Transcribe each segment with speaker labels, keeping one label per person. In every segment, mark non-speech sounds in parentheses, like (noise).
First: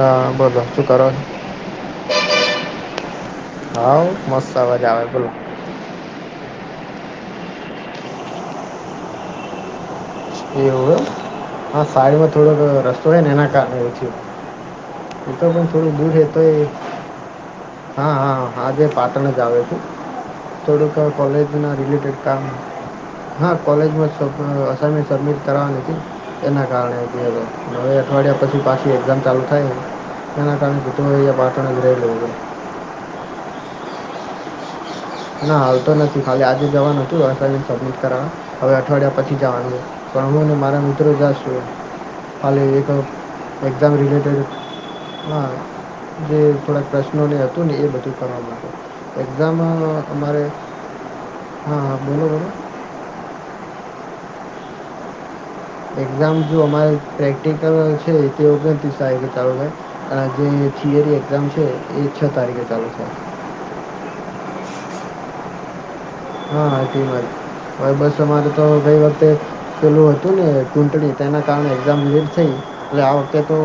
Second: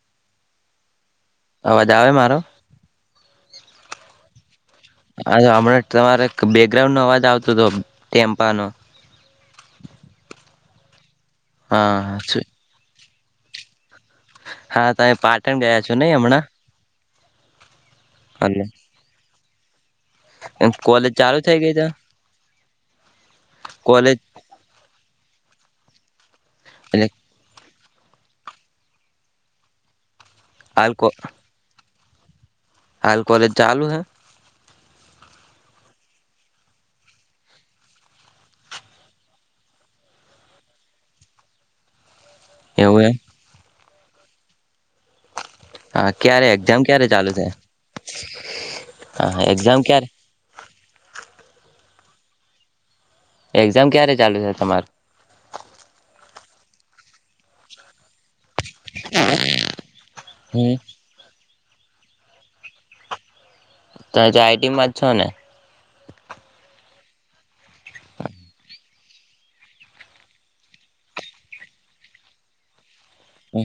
Speaker 1: હા બોલો શું કરો.
Speaker 2: અવાજ આવે મારો
Speaker 1: હા મસ્ત અવાજ આવે બોલો
Speaker 2: હ હમણાં તમારે બે ગ્રાઉન્ડ નવાજ આવતોું હતો ટેમ્પા નો.
Speaker 1: એવ હા સાઈડમાં થોડોક રસ્તો તોડ ણેનેન કા ર છે.
Speaker 2: હા તોહી પાટણ ગયા છો
Speaker 1: દૂર
Speaker 2: નહી
Speaker 1: છે તો
Speaker 2: હમણાં.
Speaker 1: એ હા હા હાજ પાટણ જાવ છે.
Speaker 2: એમ
Speaker 1: થડ
Speaker 2: ચાલુ
Speaker 1: કોલેજ
Speaker 2: થઈ ગઈ
Speaker 1: ના
Speaker 2: ત
Speaker 1: રિટેડ કામ હા કોલેજ કરાવ લથી. એના
Speaker 2: એટલે
Speaker 1: (unintelligible) કેવે હવે અઠવાડિયા પછી પાછી એક્ઝામ ચાલુ થાય. એ
Speaker 2: હાલ કો
Speaker 1: કારણે (unintelligible) પાઠ નગરેું (inaudible)
Speaker 2: હાલ કોલેજ ચાલુ હૈ.
Speaker 1: ના હાલ તો નથી ખાલી આજે જવાનું હતું સબમિટ કરવાનું હવે અઠવાડિયા પછી જવાનું પણ હું ને મારા મિત્રો જ છું. ખાલી એક
Speaker 2: એવું એમ
Speaker 1: એક તબ રલેટેેડ હ
Speaker 2: હા
Speaker 1: જે
Speaker 2: ક્યારે એક્ઝામ
Speaker 1: થોડાક
Speaker 2: ક્યારે ચાલુ
Speaker 1: પ્રશ્નોને
Speaker 2: છે
Speaker 1: હતું ને એ બધું કરવા
Speaker 2: હા
Speaker 1: એક્ઝામ
Speaker 2: ક્યારે
Speaker 1: હા બોલો બોલો.
Speaker 2: એક્ઝામ ક્યારે ચાલુ છે તમારું.
Speaker 1: એક્ઝામ જો અમારે પ્રેક્ટિકલ છે. તેઓ પણ ત સાય કે ચાલુ થાય જે
Speaker 2: હમ
Speaker 1: થિયરી એક્ઝામ્સ છે એ છ તારીખે ચાલુ છે.
Speaker 2: તમે તો આઈટીમાં જ છો ને.
Speaker 1: હા તે વાત ભય બસ અમારે તો ગઈ વત તે પેલું હતું ને ચુટણી તેના કારણે એઝામ લેટ થઈ એટલે આ વખતે તો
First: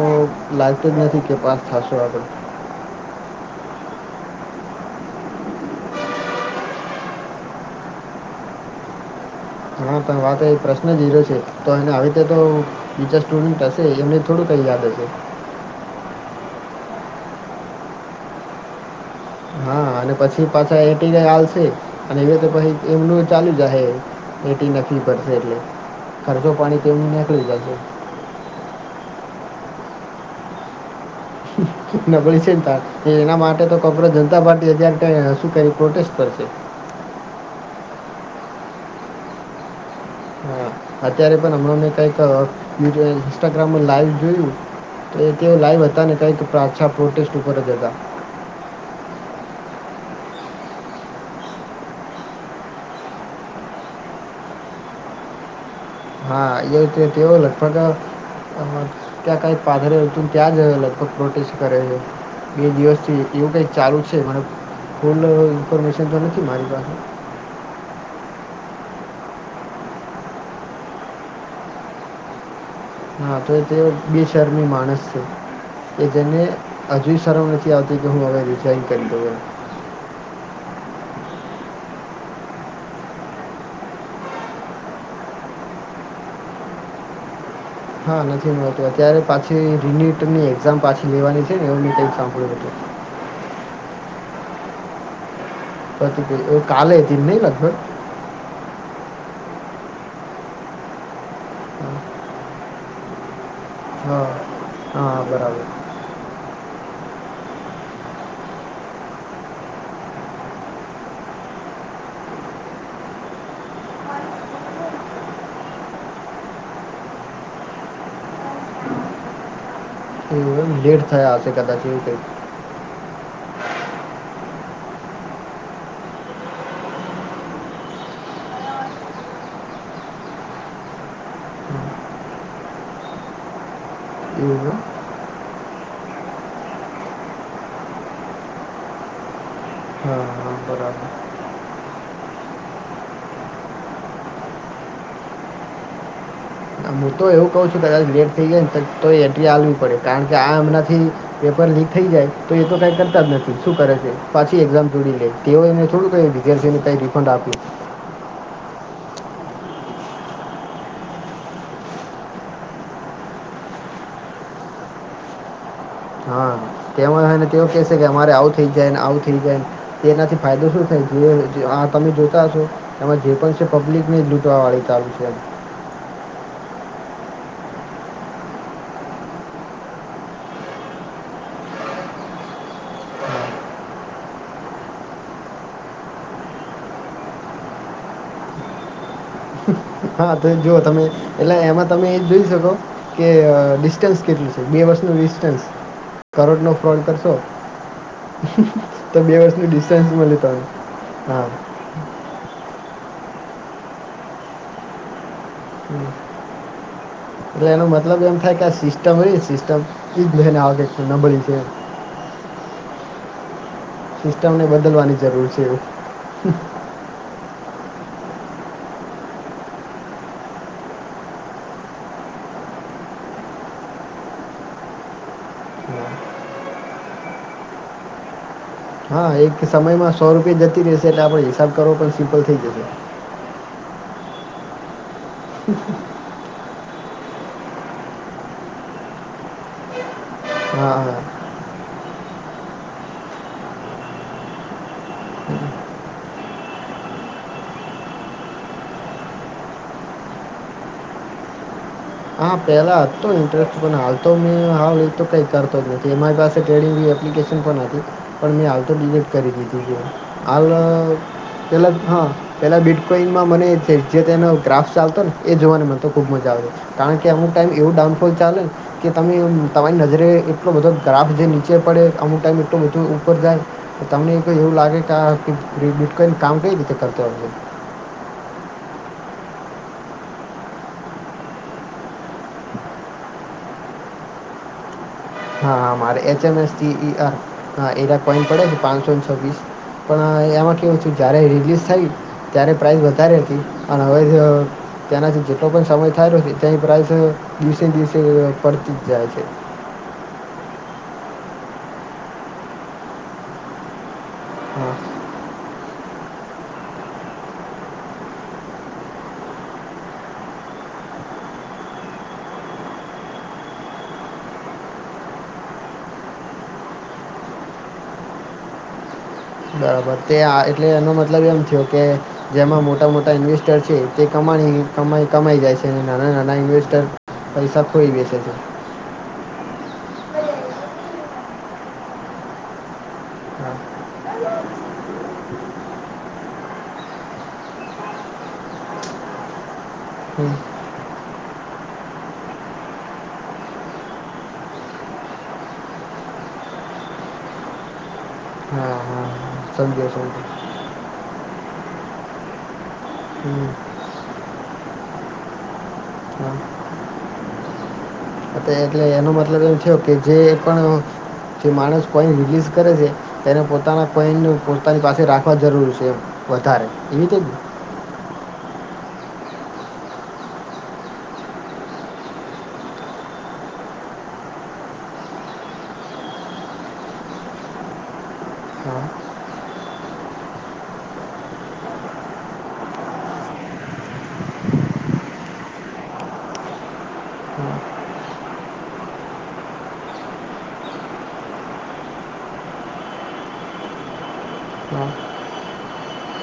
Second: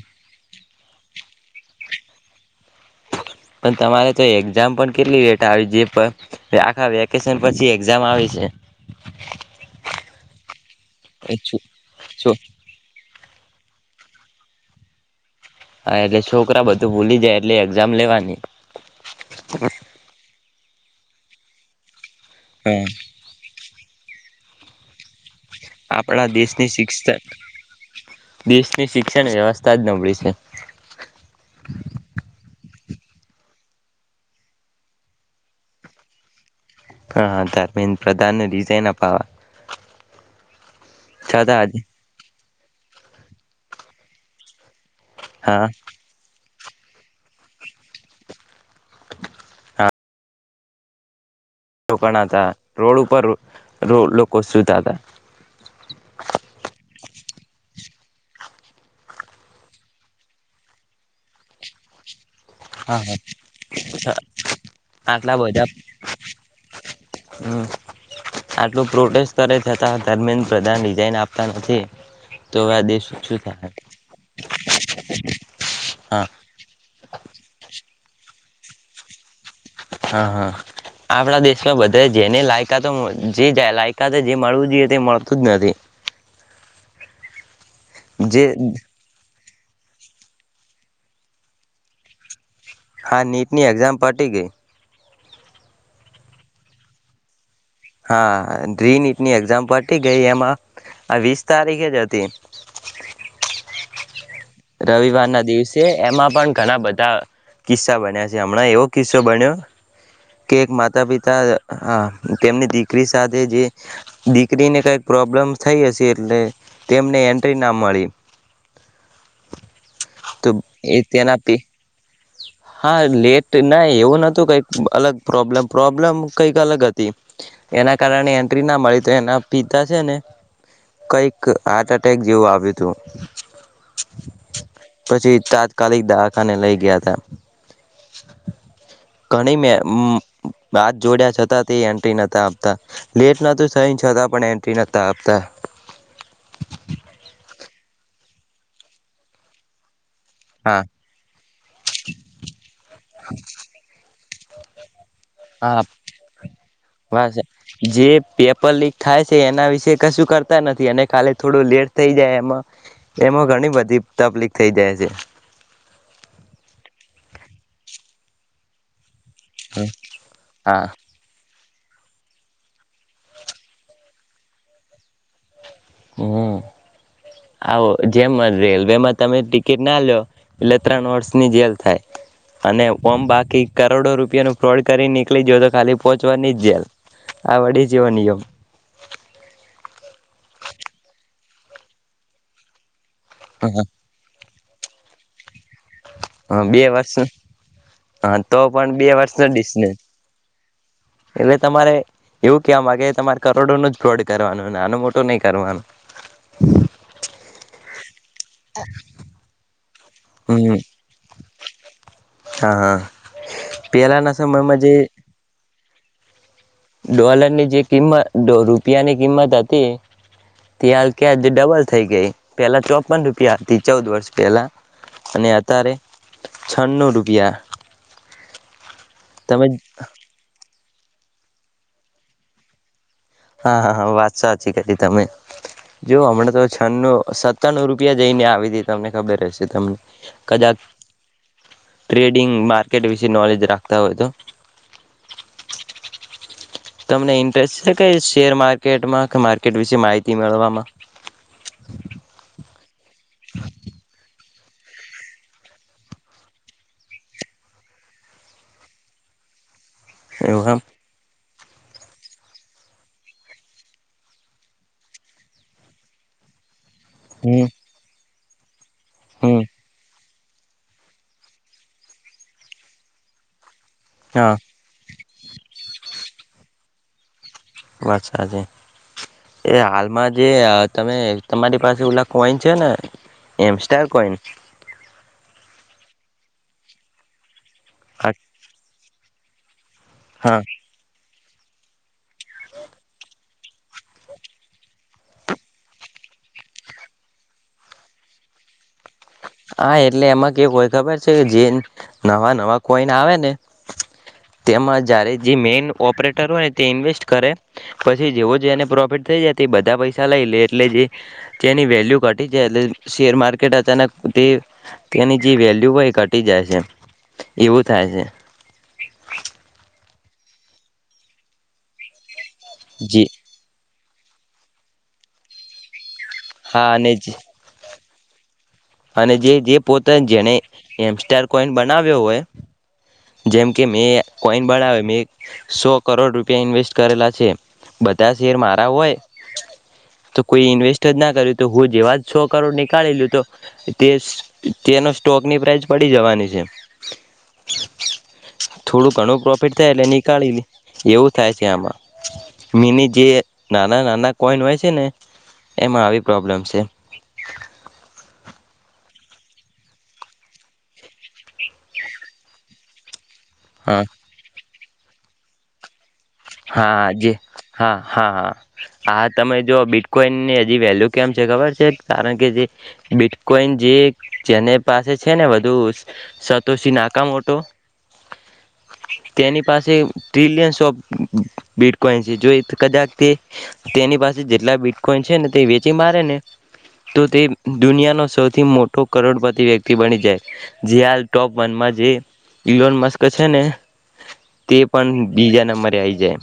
Speaker 1: લાગતું જ નથી કે પાસ થશો આપડે
Speaker 2: પણ તમારે તો એક્ઝામ પણ કેટલી વેટ આવી જે આખા વેકેશન પછી એક્ઝામ આવે છે.
Speaker 1: અમુક તમે વાત પ્રશન ઝીરો
Speaker 2: એ
Speaker 1: છે
Speaker 2: છો
Speaker 1: તો એને આવી રીતે
Speaker 2: છો
Speaker 1: તો બીચસ સ્ટુડન્ટ હશે એમને થોડું કંઈ યાદ હશે
Speaker 2: હા એટલે છોકરા બધું ભૂલી જાય એટલે એક્ઝામ લેવાની
Speaker 1: હા અને પછી છી પાછા એટી ચાલશે અને એવી રીતે પછી
Speaker 2: હા
Speaker 1: એમનું ચાલી જાહે એટી નક્કી પડશે એટલે
Speaker 2: આપણા
Speaker 1: ખર્ચો
Speaker 2: દેશની
Speaker 1: પાણી તેમનું
Speaker 2: શિક્ષણ
Speaker 1: નીકળી જશે
Speaker 2: દેશની શિક્ષણ વ્યવસ તાજ નબળી છે.
Speaker 1: નબળી છે ને તાર એના માટે તો ખબર જનતા પાર્ટી અત્યારે શું કરી પ્રોટેસ્ટ કરશે
Speaker 2: પણ ધારમીન પ્રધાનને રિઝઇન અપાવા
Speaker 1: હમ અત્યારે પણ
Speaker 2: છતાં જ
Speaker 1: હમણાંને કઈક ઇન્સ્ટાગ્રામ પર લાઈવ જોયું. તો તેઓ
Speaker 2: હા
Speaker 1: લાઈવ હતા ને કંઈક પ્રા પ્રોટેસ્ટ ઉપર જ હતા
Speaker 2: કા હતા રોડ ઉપર લોકો સુતા હતા
Speaker 1: હા એ તેવ લગભગ ત્યા કઈ પાધરેયુ હતું ને ત્યા જ લગભગ પ્રોટેસ્ટ કરે છે. બે દિવસથી એવું કઈ ચાલુ છે મને ફૂલ
Speaker 2: આટલા બધા
Speaker 1: ઇન્ફોર્મેશન તો નથી મારી પાસે
Speaker 2: આટલું પ્રોટેસ્ટ કરે છતા ધર્મેન્દ્ર પ્રધાન રિઝાઇન આપતા નથી. તો હવે આ દેશ
Speaker 1: હા
Speaker 2: શું
Speaker 1: તો
Speaker 2: થાય
Speaker 1: તે બે શરની માણસ છે એ
Speaker 2: હા
Speaker 1: જેને હજુ શરમ નથી આવતી કે હું હવે રિઝાઇન કરી દઉ એમ
Speaker 2: હા હા આપણા દેશમાં બધા જેને લાયકા તો જેય લાયકા તો જે મળવું જોઈએ તે મળતું જ નથી.
Speaker 1: હા
Speaker 2: જે
Speaker 1: નથી મળતું અત્યારે પાછી જે રિન્યુ ટર્મની એક્ઝામ પાછી લેવાની છે ને એમટેમ સાંભળ્યો હતું.
Speaker 2: હા નીટની એક્ઝામ પટી ગઈ
Speaker 1: પતી ગઈ એવું કાલ જ ને લગભગ
Speaker 2: હા ડ્રીનટની એક્ઝામ પટી ગઈ એમાં વીસ તારીખે જ હતી
Speaker 1: હા હા
Speaker 2: રવિવાર ના દિવસે
Speaker 1: બરાબર
Speaker 2: એમાં પણ ઘણા બધા કિસ્સા બન્યા છે હમણાં એવો કિસ્સો બન્યો કે એક માતા પિતા હ તેમની દીકરી સાથે જે દીકરીને કઈક પ્રોબ્લેમ થઈ હશે એટલે તેમને એન્ટ્રી ના મળી
Speaker 1: એ
Speaker 2: તો એ
Speaker 1: લેટ થયા
Speaker 2: તેના
Speaker 1: હશે
Speaker 2: પે
Speaker 1: કદાચ એ
Speaker 2: હા લેટ ના એવું નતું કઈક અલગ પ્રોબ્લમ પ્રોબ્લેમ કઈક અલગ હતી એના કારણે એન્ટ્રી ના મળી તો એના પિતા છે ને કઈક હાર્ટ એટેક જેવું આવ્યું હતું
Speaker 1: એવું એમ
Speaker 2: પછી તા કાલેદવાખાને લઈ ગયા (inaudible) ઘણી મે
Speaker 1: હા, હા,
Speaker 2: હાથ
Speaker 1: બરાબર.
Speaker 2: જોડ્યા છતાં તે તા લેટ ન થહી છતા પણ એન્ટ્રી નતા આપતા
Speaker 1: હું તો એવું કઉ છું કદાચ લેટ થઇ ગાય ને તો એટી હલવી પડે કારણ કે આ
Speaker 2: હા
Speaker 1: હમણાંથી પેપર લીક થઈ જાય તો એ તો કાંઈ કરતા જ નથી શું કરે છે પાંચી એક્ઝામ તેઓ
Speaker 2: હા
Speaker 1: એમને થોડું કઈગારને કઈ રિફંડ
Speaker 2: બસ
Speaker 1: આપ્યું
Speaker 2: જે પેપર લીક થાય છે એના વિશે કશું કરતા નથી અને ખાલી થોડું લેટ થઈ જાય એમાં એમાં ઘણી બધી તકલીફ થઈ જાય છે
Speaker 1: તેમાંય ને તેઓ કેહે છે કે અમારે આવું થઈ જાયને આવ ખીરીાય તેનાથી ફાયદો
Speaker 2: હા
Speaker 1: શું થાય જોઈ હા તમે જોતા હશો એમાં જે પણ છે પબ્લિક ને જ લૂટવા વાળી ચાલ છે
Speaker 2: હમ આવો જેમ રેલવેમાં તમે ટિકિટ ના લો્યો એટલે ત્રણ વોટસ ની જેલ થાય અનેમ બાકી કરોડો રૂપિયા ન ફ્રોડ કરી નીકળી જયો તો ખાલી પોહોચવાની જ જેલ આ વળી જેવો નિયમ
Speaker 1: હા તો જોુવ તમે એટલે એમાં તમે એ જોઈ શકો કે ડિસ્ટન્સ કેટલીું બે વરસનું ડિસ્ટન્સ
Speaker 2: હા
Speaker 1: કરોડનો
Speaker 2: બે
Speaker 1: ફ્રોડ
Speaker 2: વર્ષ
Speaker 1: કરશો
Speaker 2: હ તો પણ બે
Speaker 1: તો
Speaker 2: વર્ષ ન
Speaker 1: વર્ષનું
Speaker 2: દિશ ને
Speaker 1: ડિસ્ટન્સમાં લેતા હોય હા
Speaker 2: એટલે તમારે એવું કવા માંગે તમારે કરોડો નો જ બ્રોડ કરવાનું આનો મોટું નહીિ
Speaker 1: હ એટલે એનું મ અલગન સિસ્ટમ ર સિસ્ટમ એ બન આવ
Speaker 2: હમ
Speaker 1: નબળી છે
Speaker 2: હા (inaudible)
Speaker 1: સિસ્ટમ ને
Speaker 2: સમયમાં જે
Speaker 1: બદલવાની જરૂર છે એ. (inaudible)
Speaker 2: ડોલર ની જે કિંમત રૂપિયાની કિંમત હતી ત્યા ક્યાં ડબલ થઈ ગઈ પેલા ચોપન રૂપિયા હતી ચૌદ વર્ષ પહેલા અને અત્યારે છન્નુંુ રૂપિયા
Speaker 1: હા એક
Speaker 2: તમે
Speaker 1: સમયમાં સો રૂપિયા જતી રશે સેટ આપણે હિસાબ કરવો પણ સિમ્પલ થઈ જશે
Speaker 2: હા હા હા વાત સાચી કરીલી તમે. જો હમણાં તો ન સત્તાનુંું રૂપિયા જઈને આવી હતી તમને ખબર હશે તમને કદાચ
Speaker 1: હા હા
Speaker 2: ટ્રેડિંગમાં કેડ વિશે નોલેજ રાખતા હોય તો. તમને ઇન્ટરેસ્ટ છે ક શેર માર્કેટમાં કે માર્કેટ વિશે માહિતી મેળવામાં.
Speaker 1: હા પહેલા હતુ ઇન્ટરેસ્ટ પણ હાલ તો મેં હાલ એ તો કઈ કરતો જ નથી અમારી પાસે ટ્રેડિંગ એપ્લિકેશન પણ હતી પણ મેં હાલ તો ડિલીટ કરી દી દીધી
Speaker 2: એવું
Speaker 1: આલ
Speaker 2: એમ
Speaker 1: પેલા હા પેલા બીટ કોઈનમાં મને જે તેનો ગ્રાફસ ચાલતો ને એ જોવાને મને તો ખુબ મજા આવે. કારણ કે અમુક
Speaker 2: હમ
Speaker 1: ટાઈમ એવુ ડાઉન કોઈ ચાલે કે તમે
Speaker 2: હમ
Speaker 1: તમારી નજરે એટલો બધો ગ્રાફ જે નીચે પડે આમુ ટાઈમ એટલો બધો ઉપર જાય. તમને
Speaker 2: હા
Speaker 1: કોઈ એવું લાગે કે આ રિબુટ કઈ કાઉન્ટ કઈ રીતે કરતો હશે.
Speaker 2: બસ હાજે એ હાલમાં જે તમે તમારી પાસે ઓલા કોઈન છે ને એ સ્ટાર કોઈન
Speaker 1: હા મારે H M S E E M. હા એવા પોઈન્ટ પડે છે પાંચસો (unintelligible) પણ
Speaker 2: હા
Speaker 1: એમાં કેવું છે જ્યારે રીલીઝ થઈ ત્યારે પ્રાઇસ વધારે હતી અને હવે ત્યાંનાથી જેટલો પણ સમય થાયલો છે ત્યાં પ્રાઇસ દિવસે દિવસે પડતી જ જાય છે.
Speaker 2: હા એટલે એમાં કેવુંક હોય ખબર છે કે જે નવા નવા કોઈન આવે ને
Speaker 1: હા
Speaker 2: તેમાં જ્યારે જે મેઈન ઓપરેટર હોય ને તે ઇન્વેસ્ટ કરે પછી જેવો જેને પ્રોફિટ થઈ જાય તે બધા પૈસા લઈ લે એટલે જે તેની વેલ્યુ ઘટી જાય એટલે શેર માર્કેટ અચાનક તે તેની જે વેલ્યુ હોય ઘટી જાય છે એવું થાય છે.
Speaker 1: બરાબર તે એટલે એનો મતલબ એમ થયો કે જેમાં મોટા
Speaker 2: જી
Speaker 1: મોટા ઇન્વેસ્ટર છે. તે કમાણી કમાઈ કમાઈ જાય છે. નાના નાના
Speaker 2: હા
Speaker 1: ઇન્વેસ્ટર
Speaker 2: અને
Speaker 1: પૈસા કોઈ બેસે છે.
Speaker 2: અને જે જે પોતે જેને એમસ્ટાર કોઈન બનાવ્યો હોય. જેમ
Speaker 1: હા
Speaker 2: કે મેં કોઈન બનાવે મેં સો કરોડ રૂપિયા ઇન્વેસ્ટ કરેલા છે બધા શેર મારા હોય. તો
Speaker 1: હમ.
Speaker 2: કોઈ ઇન્વેસ્. જ ના કર્યું તો હું જેવા જ સો કરોડ નીકાળી લું તો તે તેનો સ્ટોકની પ્રાઇસ પડી જવાની છે.
Speaker 1: હા હા
Speaker 2: થોડું
Speaker 1: હા.
Speaker 2: ઘણું પ્રોફિટ થાય એટલે
Speaker 1: સમજ્યો સમજ્યો
Speaker 2: નીકાળી એવું થાય છે આમાં મિની જે
Speaker 1: હમ
Speaker 2: નાના નાના કોઈન હોય છે ને એમાં આવી
Speaker 1: હા
Speaker 2: પ્રોબ્લેમ છે.
Speaker 1: એટલે એનો મતલબ એમ છે કે જે પણ જે માણસ કોઈન રિલીઝ કરે છે. તેને
Speaker 2: હા
Speaker 1: પોતાના કોઈન તાની પાસે રાખવા જરૂર છે.
Speaker 2: હા
Speaker 1: વધારે
Speaker 2: હા
Speaker 1: એવી
Speaker 2: જે
Speaker 1: રીતે જ ને
Speaker 2: હા હા હા. હા તમે જો બીટકોઈનની હજી વેલ્યુ કેમ છે ખબર છે કારણ કે જે બીટકોઈન જે જેને પાસે છે ને વધુ સતોથી નાકા મોટો
Speaker 1: હા
Speaker 2: તેની પાસે ટિલિયન સોફ બીટકોઈન છે જો કદાક તે તેની પાસે જેટલા બીટકોઈન છે ને તે વેચી મારે ને તો તે દુનિયાનો સૌથી મોટો કરોડપતિ વ્યક્તિ બની જાય જે હાલ ટોપ વનમાં જે ઈલોન મસ્ક છે ને તે
Speaker 1: હા
Speaker 2: પણ બીજા નંબરે આવી જાય.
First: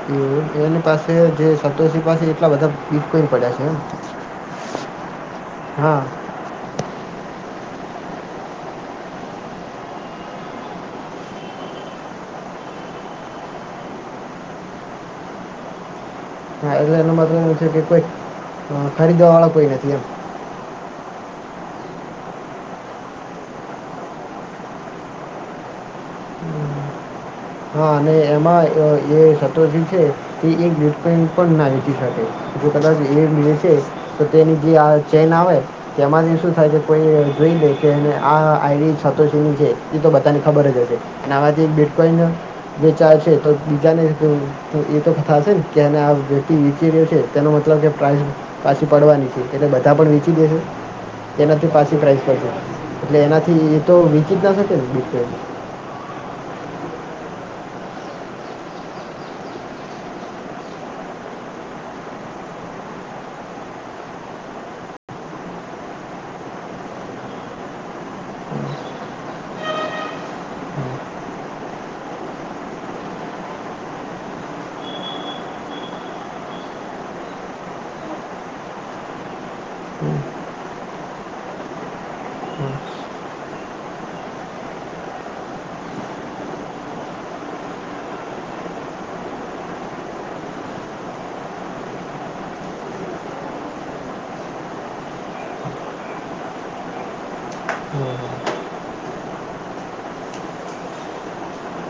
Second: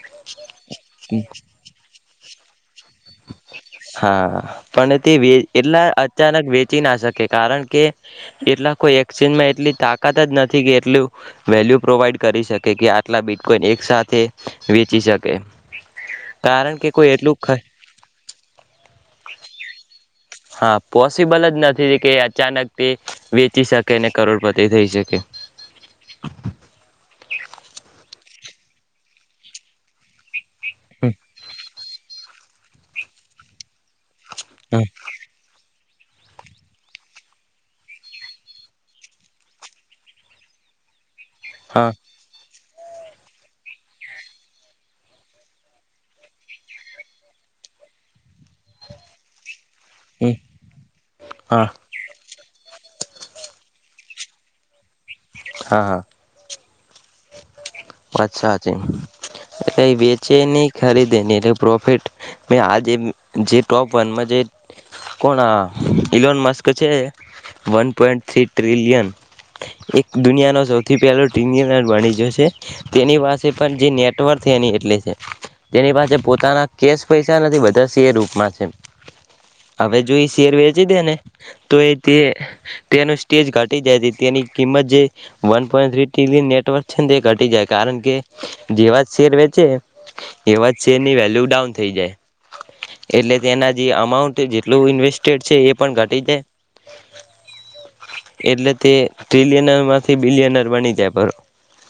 Speaker 1: હા એની પાસે જે સંતોષી પાસે (inaudible) પડ્યા છે એમ
Speaker 2: હા પણ તે એટલા
Speaker 1: હા
Speaker 2: અચાનક વેચી ના શકે કારણ કે એટલા કોઈ એક્સચેન્જમાં એટલી તાકાત જ નથી કે એટલું વેલ્યુ પ્રોવાઈડ કરી શકે કે આટલા બિટકોઈન એક સાથે વેચી શકે
Speaker 1: હા
Speaker 2: કારણ કે કોઈ
Speaker 1: એનો મતલબ
Speaker 2: એટલું
Speaker 1: એવો છે કે કોઈ હા ખરીદ વાળા કોઈ નતી એમ
Speaker 2: હા પોસિબલ જ નથી કે અચાનકથી વેચી શકે ને કરોડપતિ થઈ શકે
Speaker 1: હા અને એમાં અ એ સત્ર જીવ છે. એ એક (unintelligible) ના જો કદાચ એ વેચે તો તેની જે
Speaker 2: હા
Speaker 1: આ ચેન આવે તેમાંથી શું થાય કે કોઈ જોઈ લે કે આ આઈ સાતો છે એ તો બધાને ખબર જ હશે. નાવાથી
Speaker 2: હા
Speaker 1: બિટકોઈન બે ચાલ છે તો બીજાને એ તો થશે ને કે આ વ્યક્તિ વેચી રહ્યો છે તેનો મતલબ કે પ્રાઇસ પાછી પડવાની છે. એટને બધા પણ વેચી દેશે
Speaker 2: હા
Speaker 1: એનાથી પાછી પ્રાઇસ પર છે. એટલે એનાથી એ તો વીચી જ ન શકે બીટ કો
Speaker 2: હા હા અછા છે એટલે વેચે ની ખરીદે ની એટલે પ્રોફિટ મે આજ ટોપ વનમાં જે કોણ અ ઈલોનમસ્ક છે વન પોઈન્ટ થરી ટીલિયન એક દુનિયાનો સૌથી પેલો ટીલિયન બની ગયો છે. તેની પાસે પણ જે નેટવર્ક એની એટલી છે તેની પાસે પોતાના કેશ પૈસા નથી બધા શેર રૂપમાં છે હવે જો એ શેર વેચી દે ને તો એ તેનો સ્ટેજ ઘટી જાય તેની કિંમત જે વન પોઈ થીરી ટીરીયન નેટવર્ક છે ને તે કારણ કે જેવા જ શેર વેચે એવા જ શેરની વેલ્યુ ડાઉન થઈ જાય એટલે તેના જે અમાઉન્ટ જેટલું ઇન્વેસ્ટેડ છે એ પણ ઘટી જાય એટલે તે ટ્રીલિયનરમાંથી બિલિયનર બની જાય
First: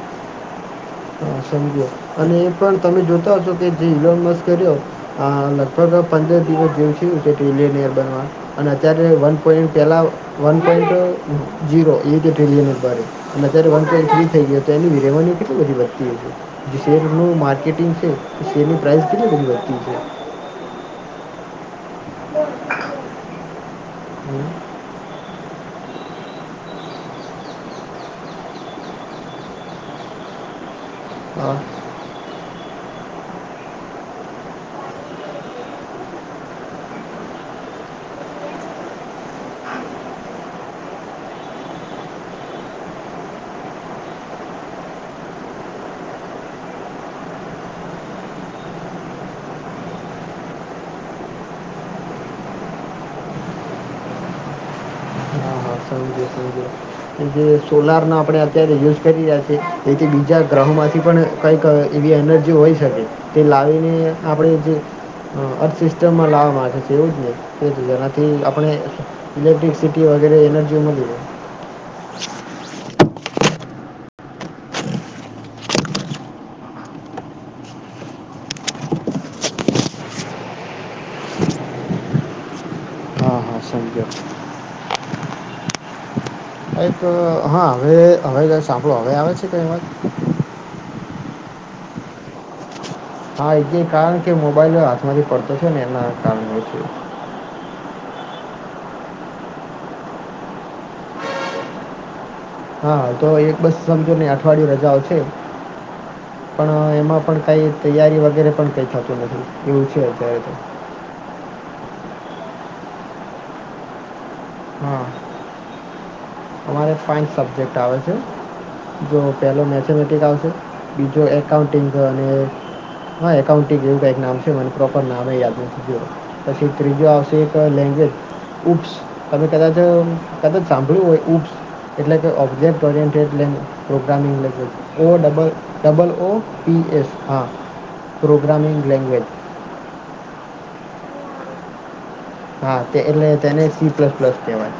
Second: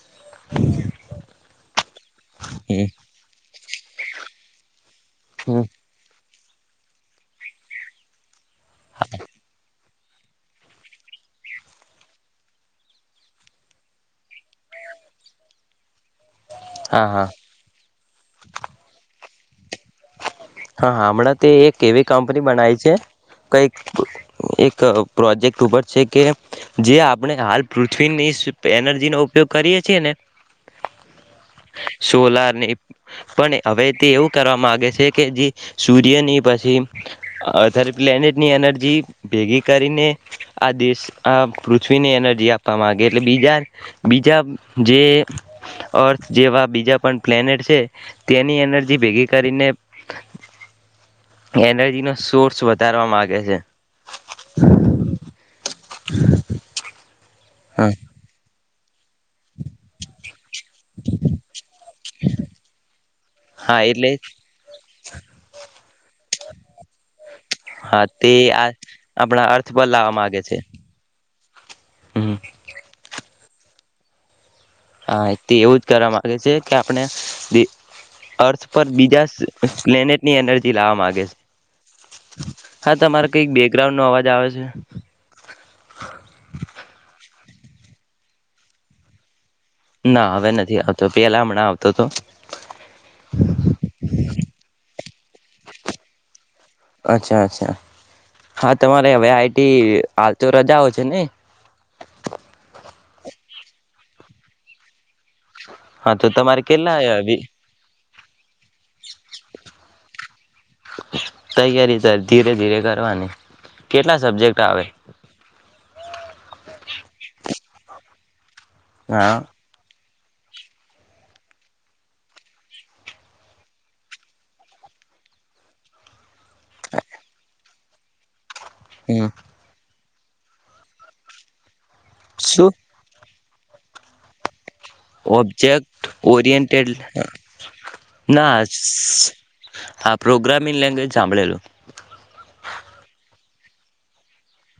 Speaker 2: (inaudible)
Speaker 1: હા સમજયો અને એ પણ તમે
Speaker 2: હમ
Speaker 1: જોતા હશો કે જે ઈલોન મસ્ક કર્યો હ લગભગ પંદર (unintelligible) ટ્રીલિયનેર બનવા અને અત્યારે વન પોઈન્ટ પહેલાં one point zero eight trillion ભાડે અને અત્યારે વન પોઈન્ટ થ્રી થઈ ગયો તો એની રેવન્યુ કેટલી બધી (inaudible) જે શેર
Speaker 2: હા હા
Speaker 1: નું માર્કેટિંગ છે. શેરની પ્રાઇસ કેટલી બધી વધતી છે.
Speaker 2: હા હમણાં તે એક એવી કંપની બનાવી છે કઈક
Speaker 1: હમ
Speaker 2: એક પ્રોજેક્ટ ઉપર છે કે જે આપણે હાલ પૃથ્વીની એનર્જી નો ઉપયોગ કરીએ છીએ ને
Speaker 1: હ
Speaker 2: ને પણ હવે તે એવું કરવા માંગે છે. કે જે સૂર્યની પછી અધર પ્લેનેટની એનર્જી ભેગી કરીને આ દેશ આ પૃથ્વીની એનર્જી આપવા માંગે એટલે બીજા બીજા જે અર્થ જેવા બીજા પણ પ્લેનેટ છે તેની એનર્જી ભેગી કરીને એનર્જી નો સોર્સ વધારવા માગે છે
Speaker 1: હા હા સમજ્યો
Speaker 2: (inaudible)
Speaker 1: સમજ્યો જે સોલાર નો આપણેે અત્યારે યુ કરી રહ્યા છે જેથી બીજા ગ્રહોમાંથી પણ કંઈક એવી એનર્જી હોઈ શકે તે
Speaker 2: હા
Speaker 1: લાવીને
Speaker 2: એટલે
Speaker 1: આપણે જે અર્થ સિસ્ટમમાં લાવ મા જે એવું જ નઈ તે
Speaker 2: હા
Speaker 1: જીનાથી
Speaker 2: આ
Speaker 1: આપણે
Speaker 2: આપણા અર્થ પર
Speaker 1: ઇલેક્ટ્રસિટી
Speaker 2: લાવવા
Speaker 1: વગેરે
Speaker 2: માંગે છે
Speaker 1: એનર્જી મળી રહે
Speaker 2: હમ હા તે એવું જ કરવા માગે છે કે આપણે અર્થ પર બીજા પ્લેનેટની એનર્જી લાવવા માગે છે હા તમારે કઈક
Speaker 1: હા
Speaker 2: બેકગ્રાઉન્ડ નો અવાજ
Speaker 1: સમજ્યો
Speaker 2: આવે છે
Speaker 1: એક હા હવે હવે સાંભળો હવે આવે છે કઈ વાત
Speaker 2: ના હવે નથી આવત તો પેલા હમણાં આવતો હતો
Speaker 1: હા એ કારણ કે મોબાઈલ માંથી પડતો છે ને એના કારણે જ
Speaker 2: અચ્છા અચ્છા હા તમારે હવે આઈટી હાલતો રજાઓ છે ને
Speaker 1: હા તો એક બસ સમજો ને અઠવાડિયું રજા આવશે
Speaker 2: હા તો તમારે
Speaker 1: પણ
Speaker 2: કેટલા
Speaker 1: એમાં પણ કઈ તૈયારી વગ વગેરે પણ કઈ થતું નથી એવું છે અત્યારે તો
Speaker 2: તૈયારી ત ધીરે ધીરે કરવાની કેટલા સબજેક્ટ આવે
Speaker 1: મારે સાઇન્સ સબ્જેક્ટ આવે છે જો
Speaker 2: હા
Speaker 1: પહેલો મેચ આવ બીજો એકાઉન્ટિંગ અને હા એકાઉન્ટિંગ એવું કઈક નામ છે મને પ્રોપર નામે યાદ નથી જોું પછી ત્રીજો આવશે એક લેંગ્વેજ.
Speaker 2: હમ
Speaker 1: (unintelligible) કદાચ સાંભળ્યું હોય. એટલે કે
Speaker 2: શું
Speaker 1: ઓબ્જેકટ (unintelligible) પ્રોગ્રામિંગ (unintelligible) ઓ double
Speaker 2: object
Speaker 1: double O P
Speaker 2: oriented
Speaker 1: S હા
Speaker 2: ના
Speaker 1: પ્રોગ્રામિંગ લેંગ્વેજ
Speaker 2: આ પ્રોગ્રામિંગ લેંગ્વેજ સાંભળેલું.
Speaker 1: હા એટલે તેને સી પ્લસ પ્લસ કેવાય.